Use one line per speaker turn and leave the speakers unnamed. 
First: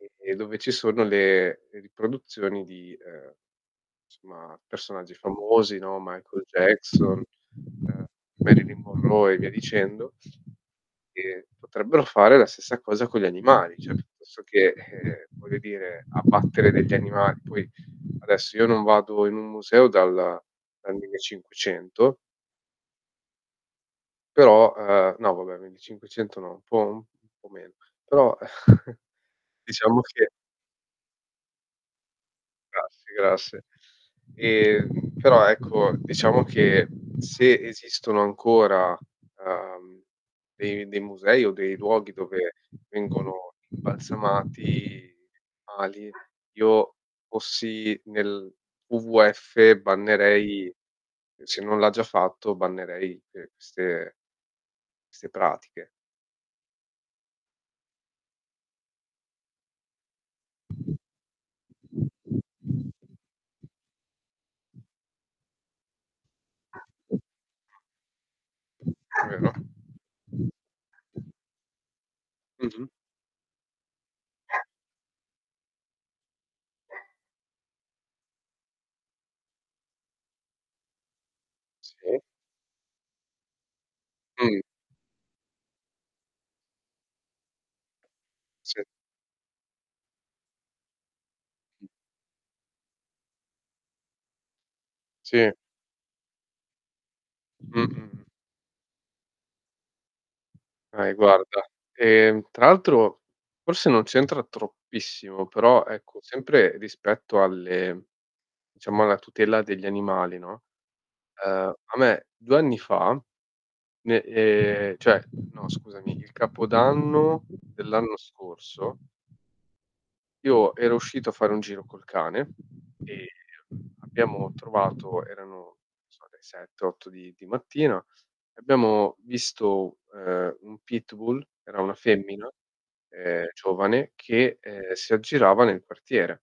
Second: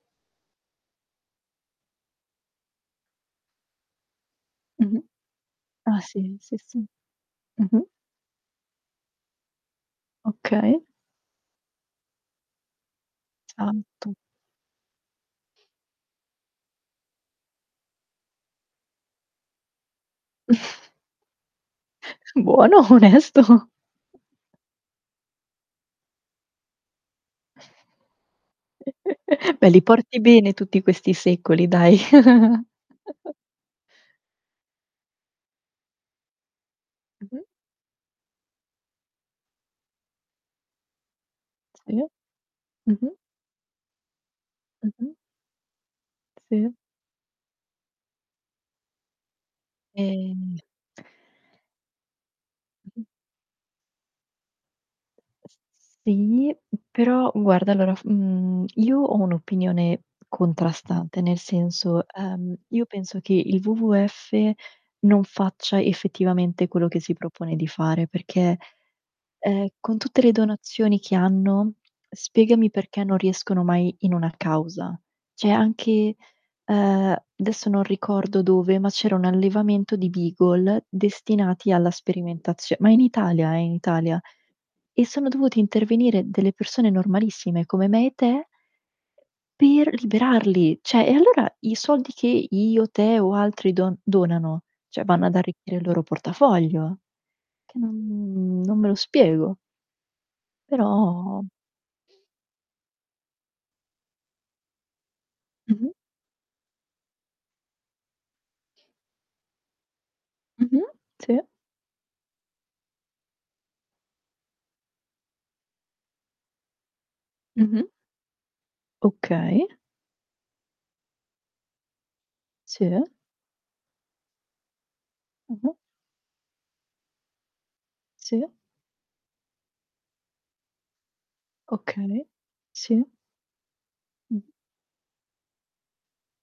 E e dove ci sono le riproduzioni di, ehm, somma
Mh-mh.
personaggi famosi, no,
Ah, sì,
Michael
sì, sì.
Jackson,
Mh-mh.
ehm, Marylin Monroe e via dicendo.
Okay.
E potrebbero fare la stessa cosa con gli animali, cioè
[unintelligible]
senso che, eh, voglio dire, abbattere degli animali, poi adesso io non vado in un museo dal dal 1500
Buono, onesto.
però, ehm, no vabbè 1500 no, un po' u un po' meno, però
Beh li
diciamo
porti
che
bene tutti questi secoli, dai.
Grazie, grazie. Ehm, però ecco, diciamo che
Mh-mh.
se esistono ancora, ehm, dei dei musei o dei
Sì.
luoghi dove
Mh-mh.
vengono imbalsamati
Mh-mh.
animali,
Sì.
Io fossi nel WWF
Ehm
bannerei, se non l'ha già fatto,
Mh-mh.
bannerei que queste 'ste pratiche.
Sì, però guarda allora, mhmm, io ho un'opinione contrastante, nel senso, ehm, io penso che il WWF non faccia effettivamente quello che si propone di fare, perché,
[unintelligible] È vero.
ehm, con tutte le donazioni che hanno, spiegami
Mh-mh.
perché non riescono mai in una causa. Cioè anche, ehm, adesso non ricordo dove, ma c'era un allevamento di Beagle destinati alla
Sì.
sperimentazio ma in Italia eh, in Italia.
Mh.
E sono dovuti intervenire delle persone normalissime come me e te
Sì.
per liberarli. Cioè, e allora i
Mh.
soldi che io, te o altri don donano, cioè vanno ad
Sì.
arricchire il loro portafoglio. Che
Mh-mh.
n non me lo spiego. Però
Okay, guarda, ehm, tra l'altro forse non c'entra troppissimo, però
Mh-mh.
ecco, sempre rispetto alle diciamo alla tutela degli animali, no.
Mh-mh. Sì.
Ehm, a me 2 anni fa, ne ehm, cioè, no scusami, il capodanno
Mh-mh.
dell'anno scorso
Okay.
io ero uscito a fare un giro col cane
Sì.
e abbiamo trovato erano,
Mh-mh.
non so, le 7-8 di di mattina,
Sì.
abbiamo visto, ehm, un pitbull, era una
Okay.
femmina,
Sì.
ehm, giovane
Mh-mh.
che, ehm, si aggirava nel quartiere.